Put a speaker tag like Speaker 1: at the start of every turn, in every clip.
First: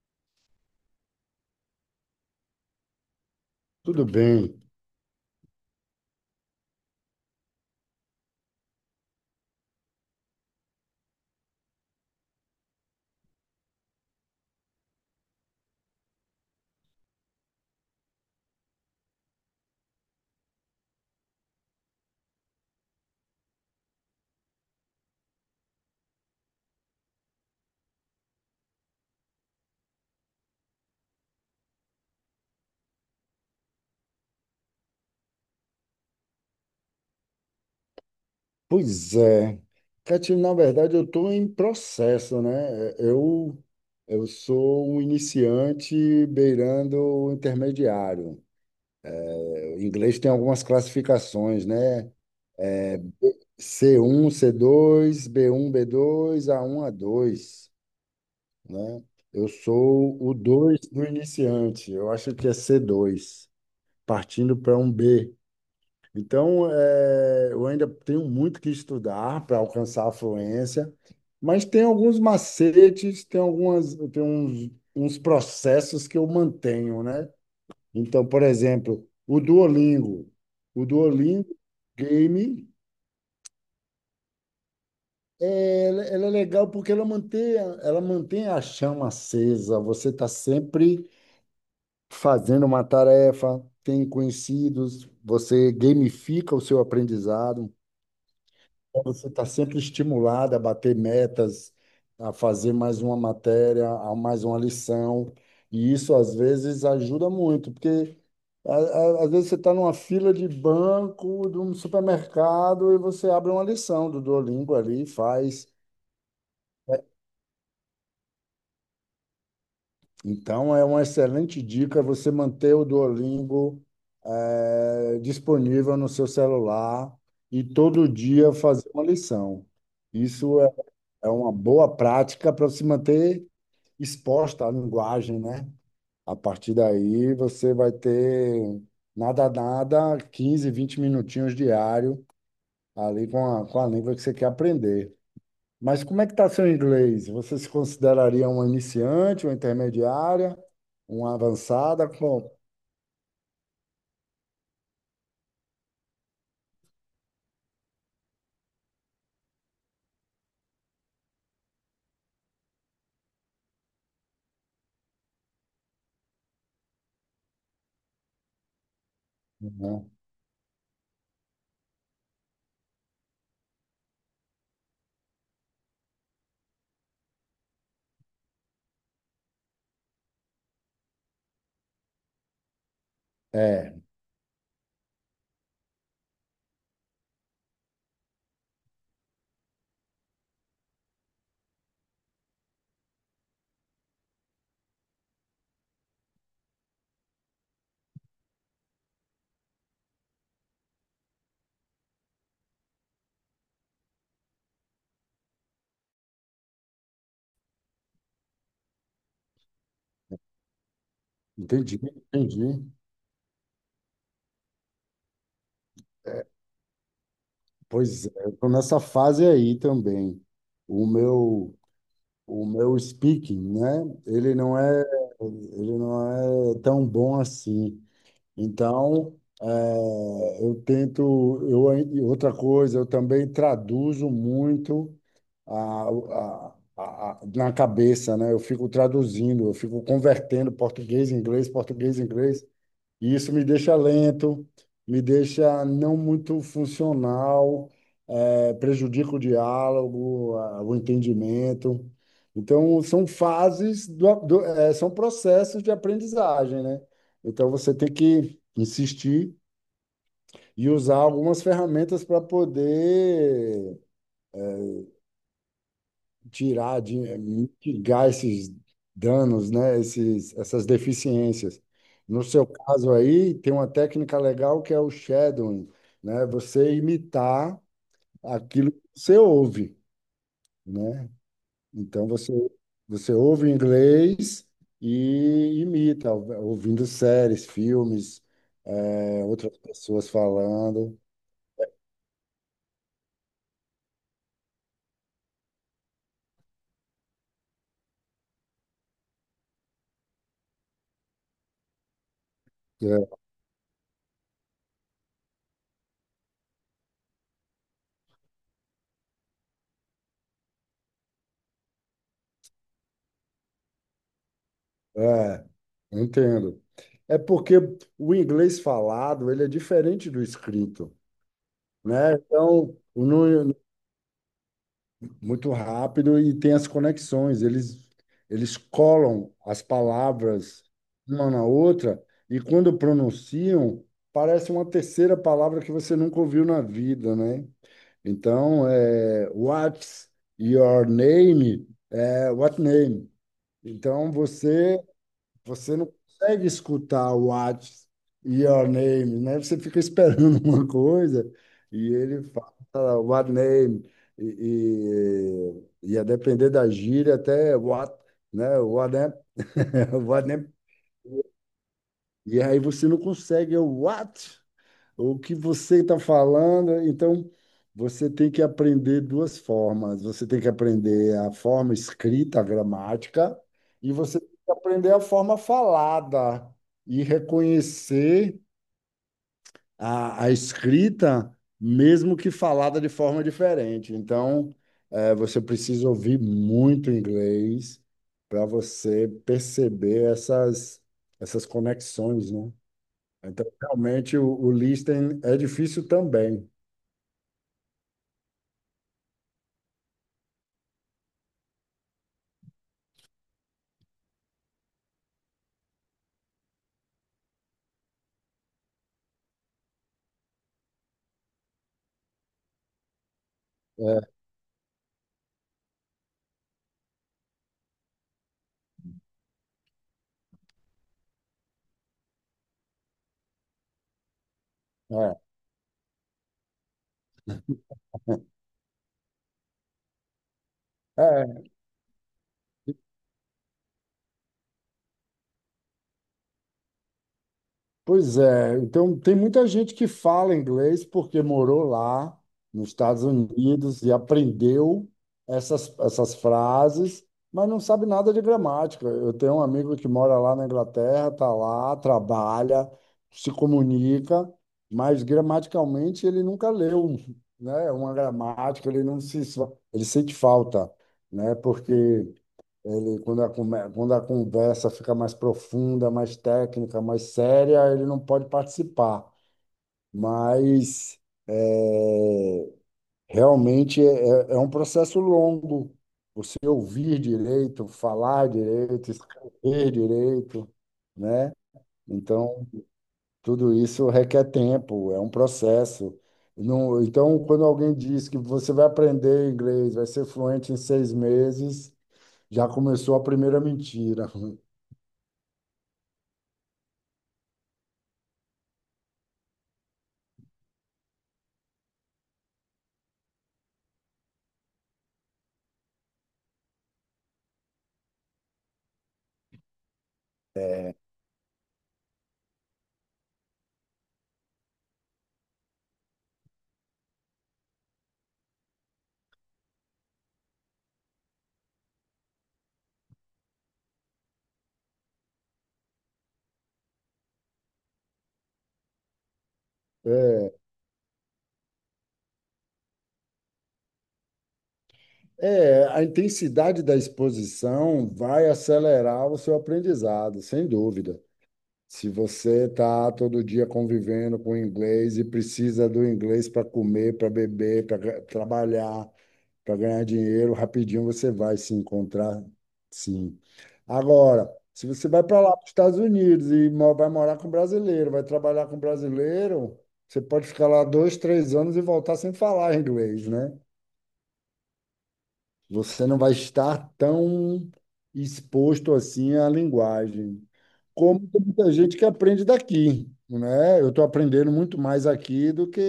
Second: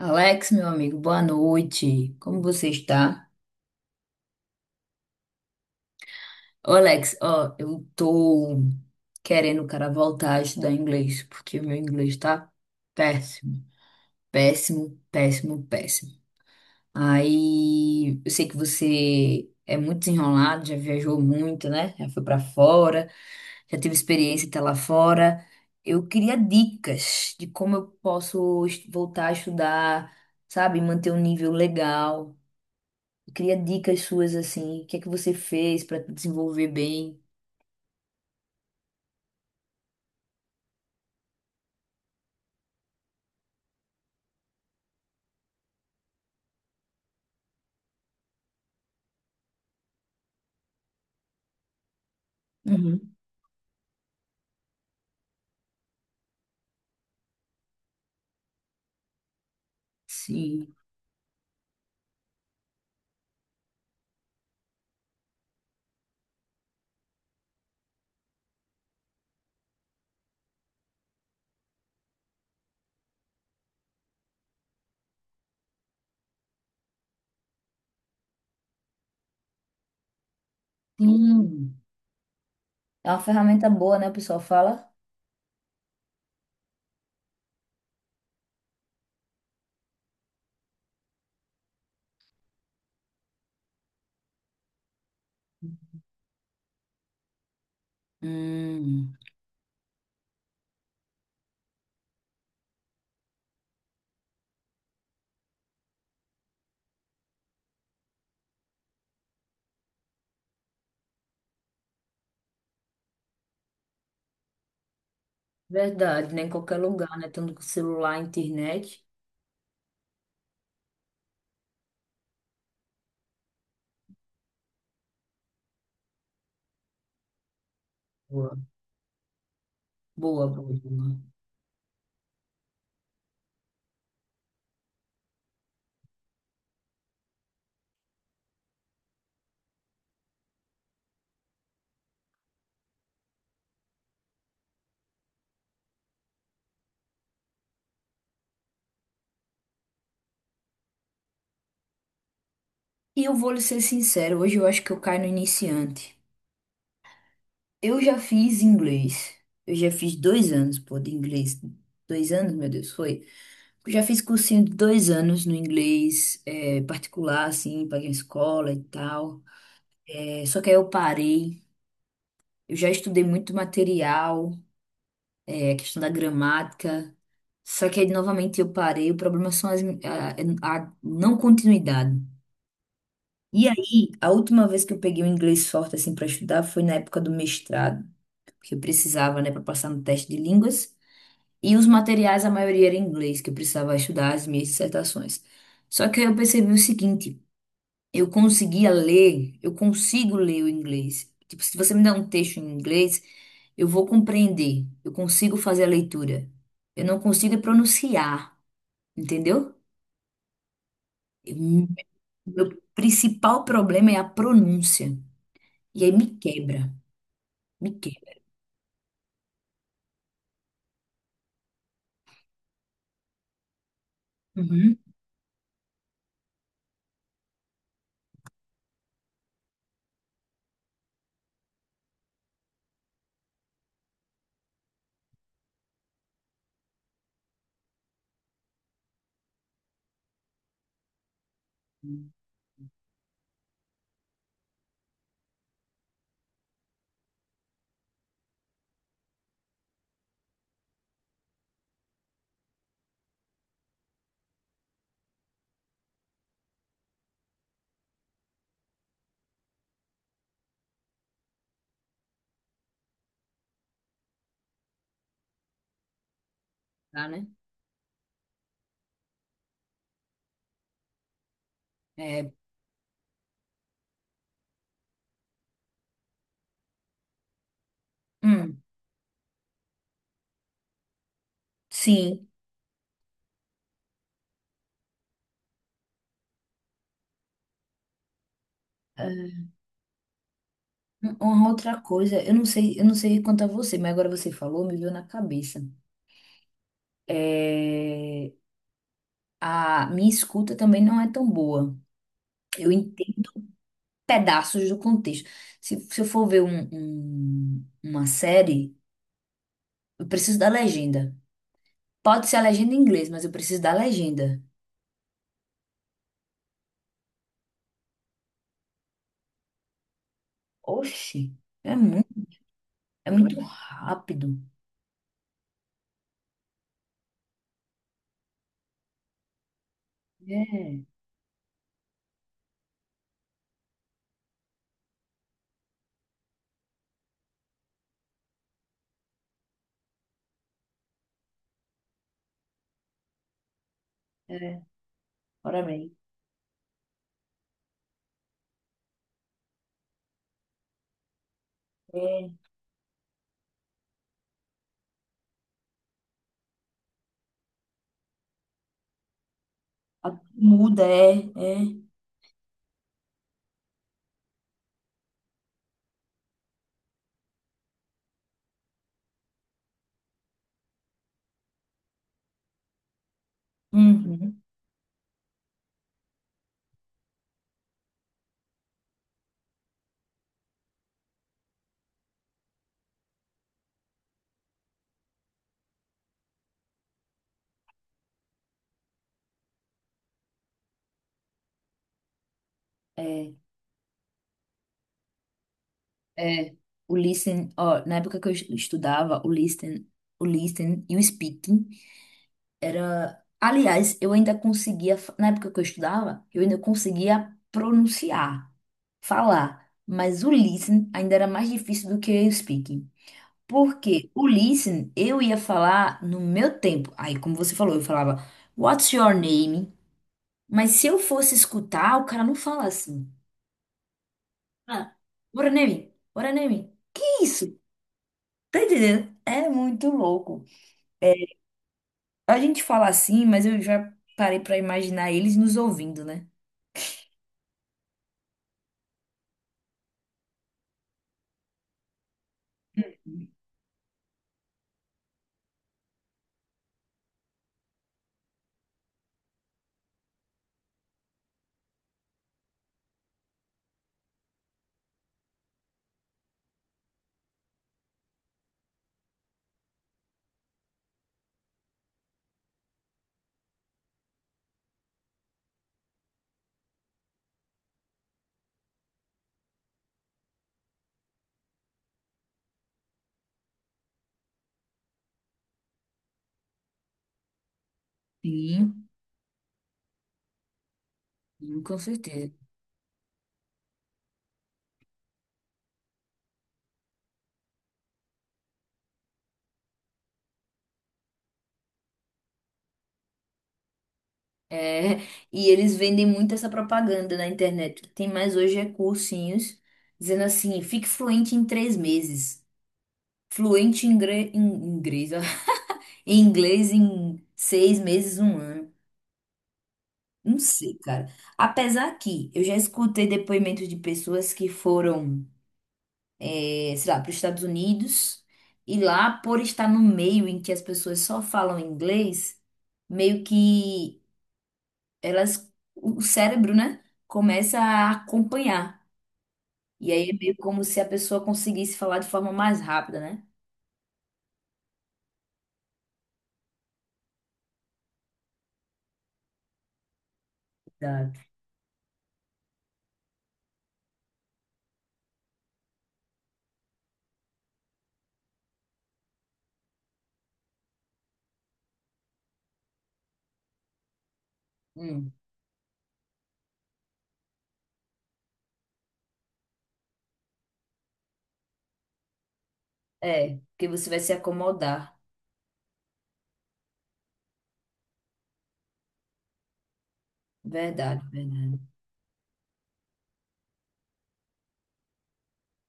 Speaker 1: Alex, meu amigo, boa noite. Como você está?
Speaker 2: Tudo bem.
Speaker 1: Ô, Alex, ó, eu tô querendo, cara, voltar a estudar inglês, porque o meu inglês tá péssimo, péssimo, péssimo, péssimo. Aí, eu sei que você é muito desenrolado, já viajou muito, né? Já foi pra fora, já teve experiência até lá fora. Eu queria dicas de como eu posso voltar a estudar, sabe, manter um nível legal. Eu queria dicas suas assim. O que é que você fez para desenvolver bem?
Speaker 2: Pois é. Catine, na verdade, eu estou em processo, né? Eu sou um iniciante beirando o intermediário. O inglês tem algumas classificações, né?
Speaker 1: Uhum.
Speaker 2: C1 C2 B1 B2 A1 A2 né? Eu sou o
Speaker 1: Sim.
Speaker 2: 2 do iniciante. Eu acho que é C2 partindo para um B. Então, eu ainda tenho muito que estudar para alcançar a fluência, mas tem alguns macetes, tem algumas, tem uns processos que eu mantenho, né? Então, por exemplo, o Duolingo. O Duolingo
Speaker 1: Sim.
Speaker 2: Game,
Speaker 1: É uma ferramenta boa, né? O pessoal fala.
Speaker 2: ela é legal porque ela mantém a chama acesa. Você está sempre fazendo uma tarefa, tem conhecidos, você gamifica o seu aprendizado. Então,
Speaker 1: Hum,
Speaker 2: você está sempre estimulado a bater metas, a fazer mais uma matéria, a mais uma lição, e isso às vezes ajuda muito, porque às vezes você está numa fila de banco, de um supermercado, e você abre uma lição do Duolingo ali e faz.
Speaker 1: verdade, né? Em qualquer lugar, né? Tanto com celular, internet.
Speaker 2: Então é uma excelente dica você manter o Duolingo disponível no seu celular e todo dia
Speaker 1: Boa.
Speaker 2: fazer uma lição.
Speaker 1: Boa,
Speaker 2: Isso é
Speaker 1: boa, boa.
Speaker 2: é uma boa prática para se manter exposta à linguagem, né? A partir daí você vai ter nada, nada, 15, 20 minutinhos diário ali com a língua que você quer aprender. Mas como é que está seu inglês? Você se consideraria uma iniciante, uma intermediária, uma avançada?
Speaker 1: E eu vou lhe ser sincero, hoje eu acho que eu caio no iniciante. Eu já fiz inglês. Eu já fiz 2 anos, pô, de inglês. 2 anos, meu Deus, foi. Eu já fiz cursinho de 2 anos no inglês, particular, assim, paguei a escola e tal.
Speaker 2: Uhum.
Speaker 1: É, só que aí eu parei. Eu já estudei muito material, é, a questão da gramática. Só que aí novamente eu parei. O problema são as, a não continuidade. E
Speaker 2: É,
Speaker 1: aí, a última vez que eu peguei o inglês forte assim para estudar foi na época do mestrado, que eu precisava, né, para passar no teste de línguas. E os materiais, a maioria era em inglês, que eu precisava estudar as minhas dissertações. Só que aí eu percebi o seguinte. Eu conseguia ler, eu consigo ler o inglês. Tipo, se você me dá um texto em inglês, eu vou compreender. Eu consigo fazer a leitura. Eu não consigo pronunciar, entendeu? Eu-
Speaker 2: entendi,
Speaker 1: Meu
Speaker 2: entendi.
Speaker 1: principal problema é a pronúncia. E aí me quebra, me
Speaker 2: Pois é,
Speaker 1: quebra.
Speaker 2: eu estou nessa fase aí também. O meu O meu speaking, né? Ele não
Speaker 1: Uhum.
Speaker 2: é, ele não é tão bom assim. Então, eu tento, e outra coisa, eu também traduzo muito na cabeça, né? Eu fico traduzindo, eu fico convertendo português em inglês, e isso me deixa lento, me deixa não muito funcional, é, prejudica o diálogo, o entendimento. Então, são fases, são processos de aprendizagem, né? Então, você tem que insistir e usar algumas ferramentas para poder tirar, de,
Speaker 1: Tá, né?
Speaker 2: mitigar esses danos, né? Esses, essas deficiências. No
Speaker 1: É,
Speaker 2: seu caso aí, tem uma técnica legal que é o shadowing, né? Você imitar
Speaker 1: hum,
Speaker 2: aquilo que você ouve, né? Então
Speaker 1: sim.
Speaker 2: você ouve em inglês e imita, ouvindo séries, filmes, é,
Speaker 1: É,
Speaker 2: outras pessoas falando.
Speaker 1: uma outra coisa, eu não sei quanto a você, mas agora você falou, me veio na cabeça. É, a minha escuta também não é tão boa. Eu entendo pedaços do contexto. Se eu for ver uma série, eu preciso da legenda. Pode ser a legenda em inglês, mas eu preciso da legenda.
Speaker 2: É, é, entendo. É porque o inglês falado, ele é diferente do escrito,
Speaker 1: Oxi, é muito,
Speaker 2: né? Então,
Speaker 1: é muito
Speaker 2: no,
Speaker 1: rápido.
Speaker 2: muito rápido e tem as conexões. Eles colam as palavras
Speaker 1: É,
Speaker 2: uma na outra e quando pronunciam, parece uma terceira palavra que você nunca ouviu na vida, né? Então, é, what's your name? É, what name? Então,
Speaker 1: é,
Speaker 2: você
Speaker 1: ora
Speaker 2: você não
Speaker 1: bem.
Speaker 2: consegue escutar o What's Your Name, né? Você fica esperando uma coisa e ele
Speaker 1: É,
Speaker 2: fala What Name e, e a depender da gíria até What, né? What name, What name.
Speaker 1: muda, é, é.
Speaker 2: E aí você não consegue é o What. O que você está falando, então você tem que aprender duas formas. Você tem que aprender a forma escrita, a gramática, e você tem
Speaker 1: Uhum,
Speaker 2: que aprender a forma falada e reconhecer a escrita, mesmo que falada de forma diferente. Então, você precisa ouvir muito inglês para você perceber essas conexões, né?
Speaker 1: é,
Speaker 2: Então, realmente, o listening é difícil também.
Speaker 1: é. O listen, ó, na época que eu estudava, o listen e o speaking. Era, aliás, eu ainda conseguia, na época que eu estudava, eu ainda conseguia pronunciar, falar, mas o listening ainda era mais difícil do que o speaking.
Speaker 2: É,
Speaker 1: Porque o listening eu ia falar no meu tempo. Aí, como você falou, eu falava What's your name? Mas se eu fosse escutar, o cara não fala assim. Ah,
Speaker 2: é,
Speaker 1: what a name? What a name? Que isso? Tá entendendo? É muito louco.
Speaker 2: é.
Speaker 1: É,
Speaker 2: É.
Speaker 1: a gente fala assim, mas eu já parei pra imaginar eles nos ouvindo, né?
Speaker 2: Pois é, então tem muita gente que fala inglês porque morou lá nos Estados Unidos e aprendeu essas frases, mas não sabe nada de gramática. Eu tenho um amigo que mora lá na Inglaterra, está lá, trabalha, se comunica, mas gramaticalmente ele nunca leu, né, uma gramática, ele não se, ele sente falta, né, porque e quando a conversa fica mais profunda, mais técnica, mais séria, ele não pode participar. Mas é, realmente é, é um processo longo. Você ouvir direito, falar
Speaker 1: Sim,
Speaker 2: direito, escrever direito, né?
Speaker 1: sim, com certeza.
Speaker 2: Então, tudo isso requer tempo, é um processo. Então, quando alguém diz que você vai aprender inglês, vai ser fluente em 6 meses, já começou a primeira mentira.
Speaker 1: É, e eles vendem muito essa propaganda na internet. O que tem mais hoje é cursinhos dizendo assim: fique fluente em 3 meses, fluente em, em inglês, ó, em inglês em 6 meses, um ano. Não sei, cara. Apesar que eu já escutei depoimentos de pessoas que foram, sei lá, para os Estados Unidos e lá, por estar no meio em que as pessoas só falam inglês, meio que, elas, o cérebro, né, começa a acompanhar. E aí é
Speaker 2: É,
Speaker 1: meio como se a pessoa conseguisse falar de forma mais rápida, né?
Speaker 2: é, a intensidade da exposição vai acelerar o seu aprendizado, sem dúvida.
Speaker 1: Exato.
Speaker 2: Se você está todo dia convivendo com inglês e precisa do inglês para comer, para beber, para trabalhar, para ganhar dinheiro, rapidinho você vai se encontrar, sim. Agora, se você vai
Speaker 1: Hum.
Speaker 2: para lá, para os Estados Unidos, e vai morar com brasileiro, vai trabalhar com brasileiro, você pode ficar lá 2, 3 anos e voltar sem falar inglês, né?
Speaker 1: É, porque você vai se acomodar.
Speaker 2: Você não vai estar tão exposto assim à linguagem,
Speaker 1: Verdade,
Speaker 2: como tem muita
Speaker 1: verdade.
Speaker 2: gente que aprende daqui, né? Eu estou aprendendo muito mais aqui do que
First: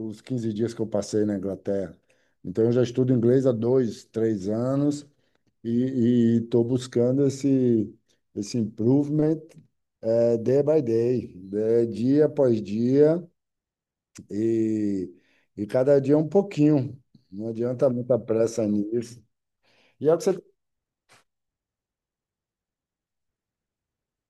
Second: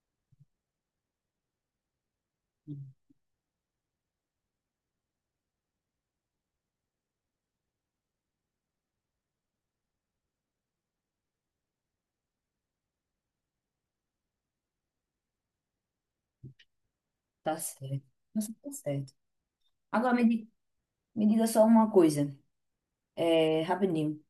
Speaker 2: os 15 dias que eu passei na Inglaterra. Então, eu já estudo inglês há 2, 3 anos e estou buscando esse, improvement, day by day, dia após dia e, e cada dia um pouquinho. Não
Speaker 1: Tá
Speaker 2: adianta
Speaker 1: certo.
Speaker 2: muita
Speaker 1: Nossa,
Speaker 2: pressa
Speaker 1: tá certo.
Speaker 2: nisso. E
Speaker 1: Agora
Speaker 2: é o que você...
Speaker 1: me diga só uma coisa, é, rapidinho.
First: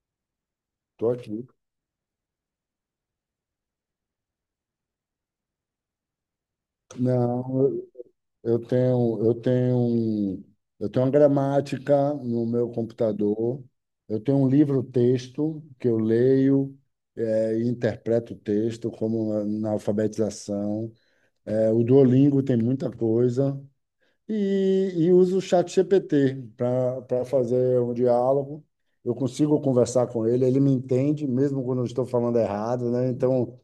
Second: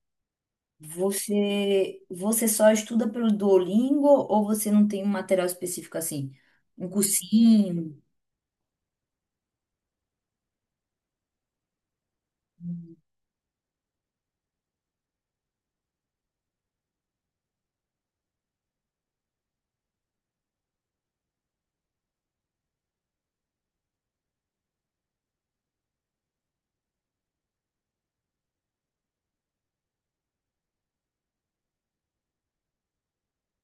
Speaker 2: Estou aqui.
Speaker 1: Você só estuda pelo Duolingo ou você não tem um material específico assim? Um
Speaker 2: Não,
Speaker 1: cursinho?
Speaker 2: eu tenho, eu tenho, um- eu tenho uma gramática no meu computador. Eu tenho um livro-texto que eu leio, e interpreto o texto, como na alfabetização. O Duolingo tem muita coisa. E uso o Chat GPT para fazer um diálogo. Eu consigo conversar com ele, ele me entende, mesmo quando eu estou falando errado, né? Então,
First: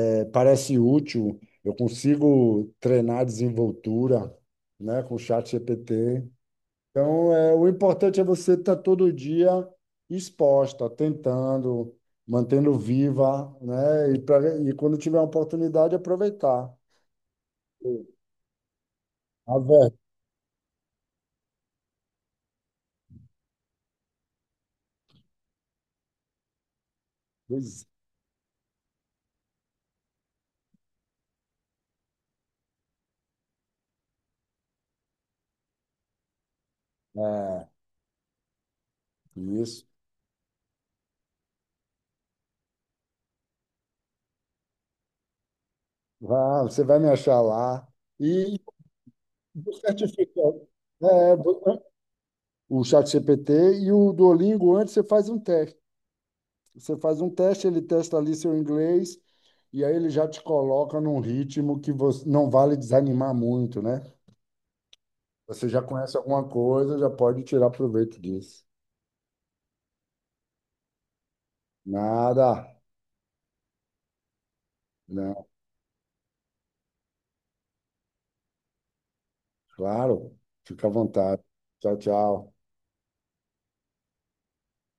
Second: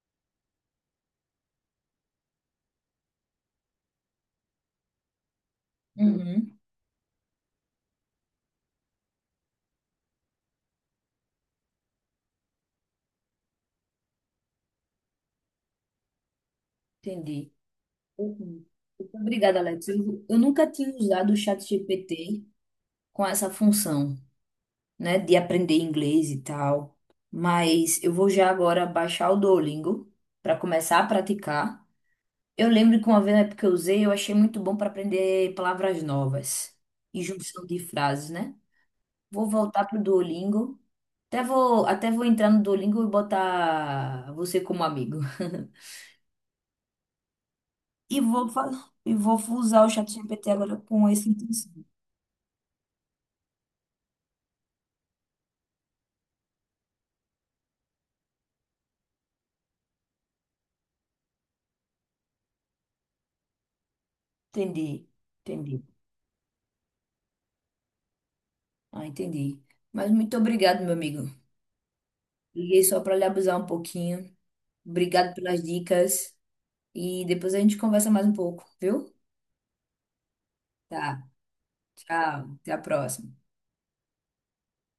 Speaker 2: é, parece útil, eu consigo treinar desenvoltura, né, com o Chat GPT.
Speaker 1: Uhum,
Speaker 2: Então, é, o importante é você estar todo dia exposta, tentando, mantendo viva, né? E quando tiver a oportunidade, aproveitar.
Speaker 1: entendi. Uhum. Obrigada,
Speaker 2: A
Speaker 1: Alex.
Speaker 2: ver-
Speaker 1: Eu nunca tinha usado o ChatGPT com essa função, né, de aprender inglês e tal,
Speaker 2: Pois
Speaker 1: mas eu vou já agora baixar o Duolingo para começar a praticar. Eu lembro que uma vez na época que eu usei, eu achei muito bom para aprender palavras novas e junção
Speaker 2: é,
Speaker 1: de frases, né? Vou voltar
Speaker 2: isso.
Speaker 1: pro Duolingo. Até vou entrar no Duolingo e botar você como amigo.
Speaker 2: Ah, você vai me achar lá.
Speaker 1: E vou,
Speaker 2: E
Speaker 1: fa- e vou
Speaker 2: o
Speaker 1: usar o ChatGPT
Speaker 2: certificado.
Speaker 1: agora com esse
Speaker 2: É,
Speaker 1: intenção.
Speaker 2: o Chat GPT e o Duolingo, antes você faz um teste. Você faz um teste, ele testa ali seu inglês, e aí ele já te coloca num ritmo que você não vale desanimar muito, né?
Speaker 1: Entendi,
Speaker 2: Você
Speaker 1: entendi.
Speaker 2: já conhece alguma coisa, já pode tirar proveito disso.
Speaker 1: Ah, entendi. Mas muito obrigado, meu amigo.
Speaker 2: Nada,
Speaker 1: Liguei só para lhe abusar um pouquinho. Obrigado
Speaker 2: não,
Speaker 1: pelas dicas. E depois a gente conversa mais um pouco, viu?
Speaker 2: claro. Fica à
Speaker 1: Tá,
Speaker 2: vontade. Tchau, tchau.
Speaker 1: tchau. Até a próxima.